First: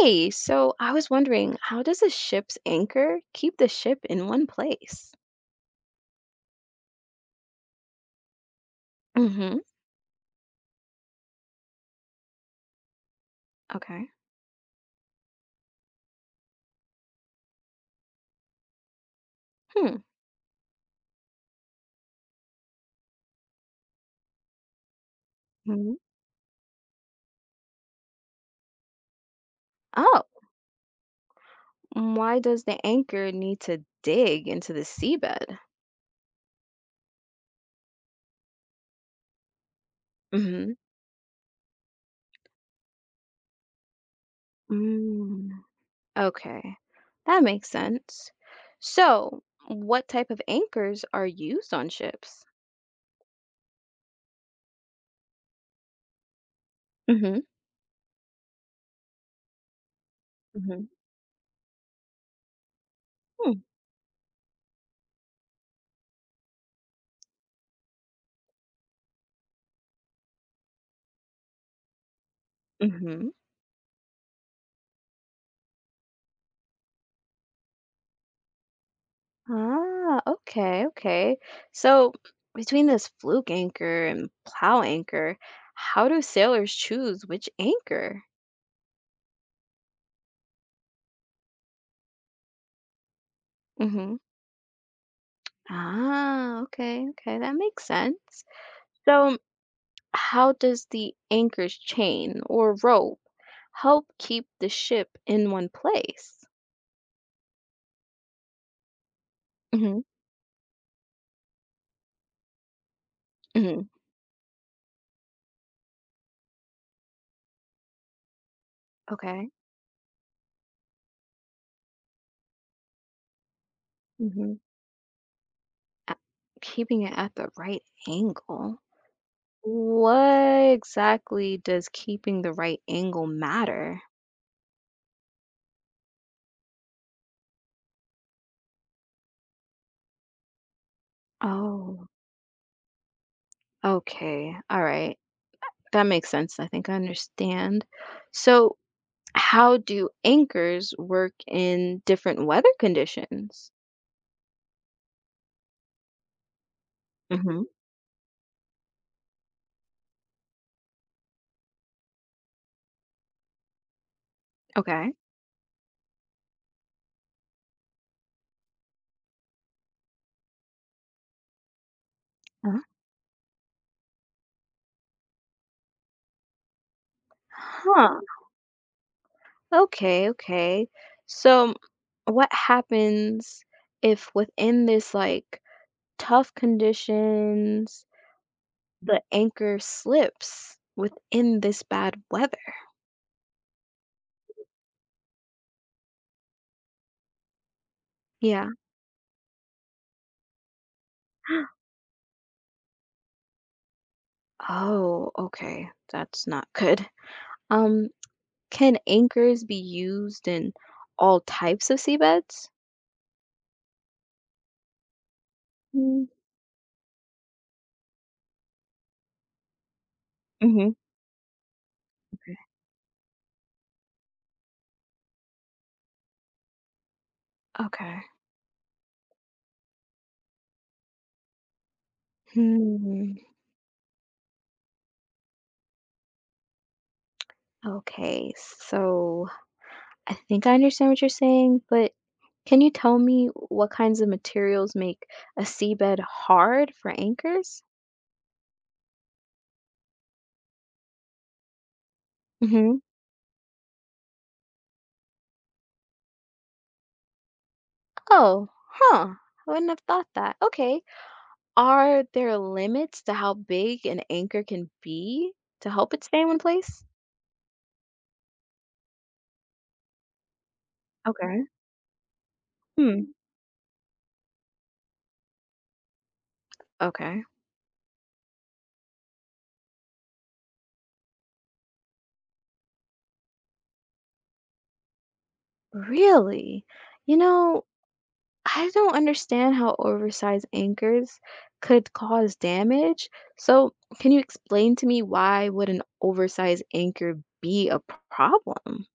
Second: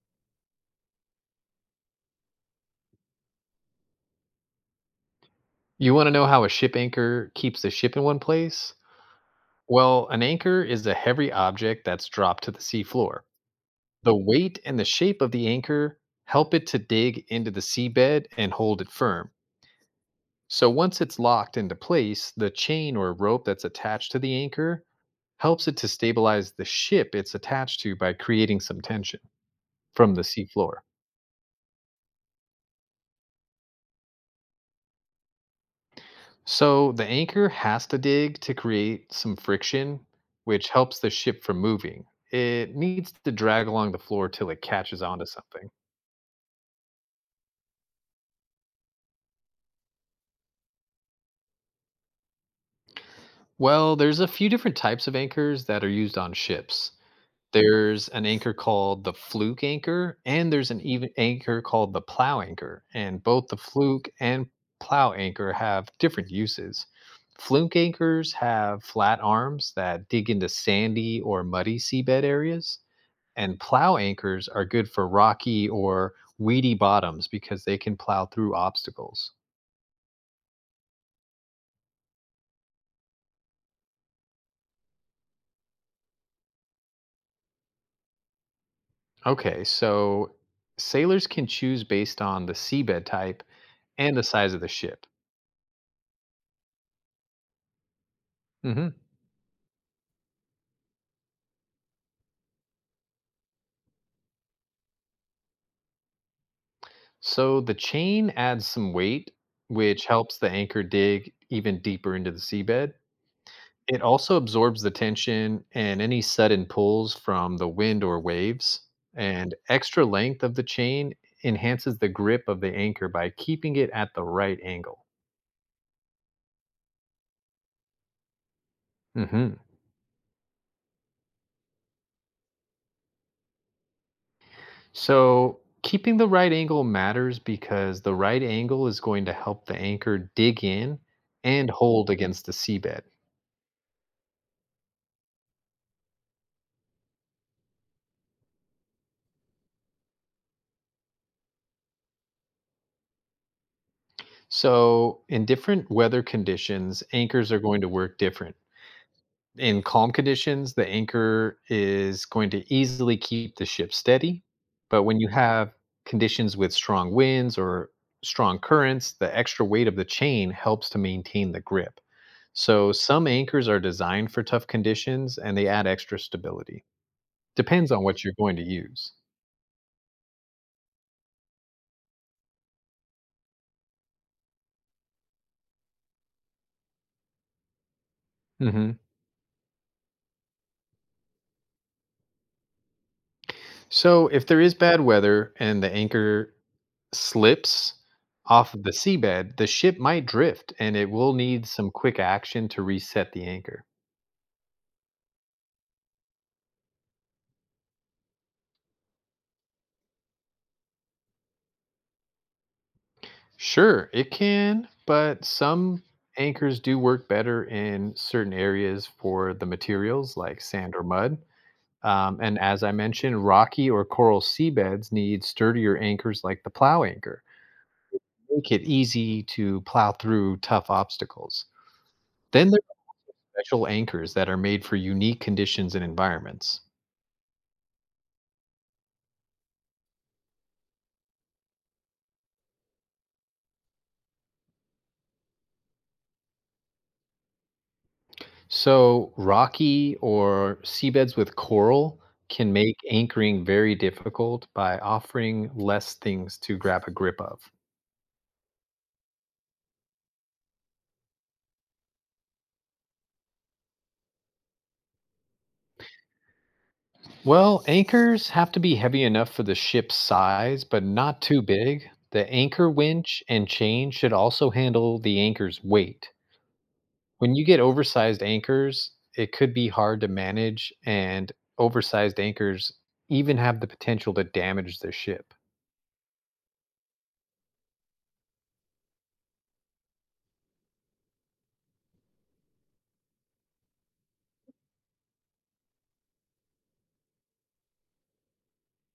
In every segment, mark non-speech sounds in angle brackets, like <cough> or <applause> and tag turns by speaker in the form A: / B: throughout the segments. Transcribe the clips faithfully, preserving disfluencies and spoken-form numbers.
A: Hey, so I was wondering, how does a ship's anchor keep the ship in one place?
B: You want to know how a ship anchor keeps the ship in one place?
A: Mm-hmm.
B: Well, an anchor is a heavy object that's dropped to the seafloor.
A: Okay.
B: The weight and the shape of the anchor help it to dig into the seabed and hold it firm.
A: Hmm.
B: So once it's locked into place, the chain or rope that's attached to the anchor helps it to
A: Hmm.
B: stabilize the ship it's attached to by creating some tension from
A: Oh,
B: the seafloor.
A: mm, why does the anchor need to dig into the seabed?
B: So the anchor has to dig to create some friction, which
A: Mm-hmm.
B: helps the ship from moving. It needs to drag along the floor till it catches onto
A: Mm.
B: something.
A: Okay. That makes sense. So, what type of anchors are used on ships?
B: Well, there's a few different types of anchors that are used on ships.
A: Mm-hmm.
B: There's an anchor called the fluke anchor, and there's an
A: Mm-hmm.
B: even anchor called the plow anchor. And both the fluke and plow anchor have different uses. Fluke anchors have flat arms that dig into sandy or muddy seabed areas,
A: Mm-hmm.
B: and plow anchors are good for rocky or weedy bottoms because they can plow through obstacles.
A: Ah, okay, okay. So between this fluke anchor and plow anchor, how do sailors choose which anchor?
B: Okay, so sailors can choose based on the seabed type
A: Mm-hmm.
B: and the size of the ship.
A: Ah, okay, okay, that makes sense.
B: hmm
A: So how does the anchor's chain or rope help keep the ship in one place?
B: So the chain adds some weight,
A: Mm-hmm.
B: which helps the anchor dig even deeper into the seabed.
A: Mm-hmm.
B: It also absorbs the tension and any sudden pulls from the wind or waves,
A: Okay.
B: and extra length of the chain enhances the grip of the anchor by keeping it at the
A: Mm-hmm.
B: right angle.
A: Keeping it at the right angle.
B: hmm
A: What exactly does keeping the right angle matter?
B: So, keeping the right angle matters because the right angle is going to help the anchor dig in and
A: Oh,
B: hold against the seabed.
A: okay. All right. That makes sense. I think I understand. So, how do anchors work in different weather conditions?
B: So, in different weather conditions, anchors are
A: Hmm.
B: going to work different. In calm conditions, the anchor is going to easily keep the ship steady. But
A: Okay.
B: when you have conditions with strong winds or strong currents, the extra weight of the chain helps to maintain the grip.
A: Uh,
B: So some anchors are designed for tough conditions and they add extra stability. Depends on
A: Huh.
B: what you're going to use.
A: Okay, okay. So, what happens if within this like tough conditions,
B: Mhm.
A: the anchor slips within this bad weather?
B: So if there is bad weather and the anchor slips
A: Yeah.
B: off of the seabed, the ship might drift and it will need
A: <gasps>
B: some quick action to reset the anchor.
A: Oh, okay. That's not good. Um, Can anchors be used in all types of seabeds?
B: Sure, it can, but some
A: Mm.
B: anchors do work better in certain areas for the materials like
A: Mhm.
B: sand or mud. Um, and as I mentioned, rocky or coral seabeds need sturdier anchors like the plow anchor,
A: Okay.
B: make it easy to plow through tough obstacles. Then
A: Hmm.
B: special anchors that are made for unique conditions and environments.
A: Okay. So I think I understand what you're saying, but can you tell me what kinds of materials make a seabed hard for anchors?
B: So, rocky or seabeds with coral can make
A: Mhm.
B: anchoring very difficult by offering less things to grab a grip of.
A: Oh, huh. I wouldn't have thought that. Okay. Are there limits to how big an anchor can be to help it stay in one place?
B: Well, anchors have to be heavy enough for the ship's size, but not too
A: Okay.
B: big. The anchor
A: Hmm.
B: winch and chain should also handle the anchor's weight.
A: Okay.
B: When you get oversized anchors, it could be hard to manage, and oversized anchors even have the potential to damage the ship.
A: Really? You know, I don't understand how oversized anchors could cause damage. So, can you explain to me why would an oversized anchor be a problem?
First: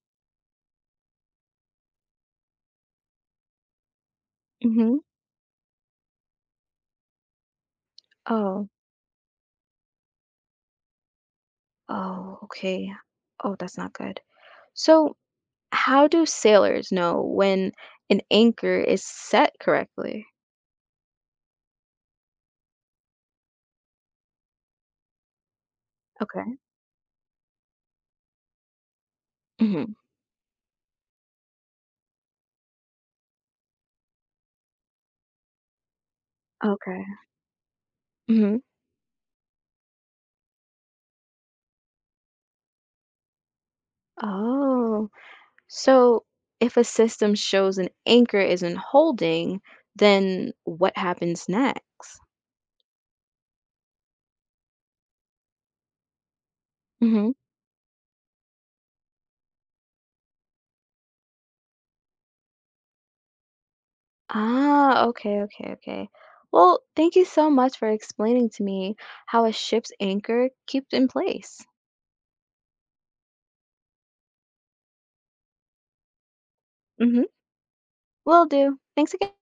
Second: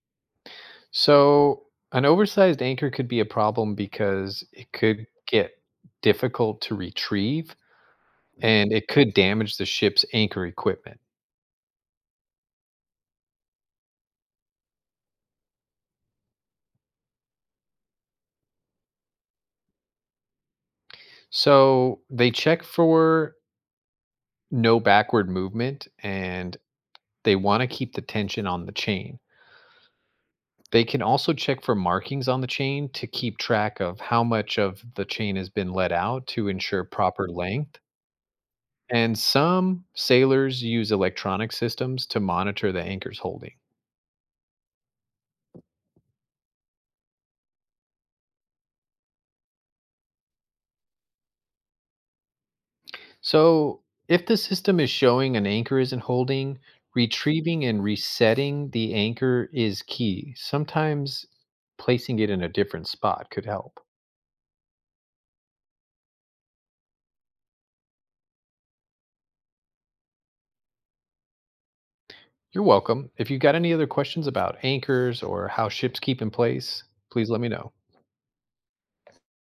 B: So, an oversized anchor could be a problem because it
A: Hmm.
B: could get difficult to retrieve
A: Oh,
B: and it could damage the ship's anchor equipment.
A: oh, okay. Oh, that's not good. So, how do sailors know when an anchor is set correctly?
B: So, they check for no backward movement
A: Okay.
B: and they want to keep the tension on the chain.
A: Hmm.
B: They can also check for markings on the chain to keep track of how much of the chain has been let out to ensure
A: Okay.
B: proper length.
A: Hmm.
B: And some sailors use electronic systems to monitor the anchor's holding.
A: Oh, so if a system shows an anchor isn't holding, then what happens next?
B: So, if the system is showing an anchor isn't holding,
A: Mhm.
B: retrieving and resetting the anchor is key. Sometimes placing it in a different spot could help.
A: Ah, okay, okay, okay. Well, thank you so much for explaining to me how a ship's anchor keeps in place.
B: You're welcome. If you've got any other questions about anchors or how ships keep in place,
A: Hmm.
B: please let me know.
A: Will do. Thanks again.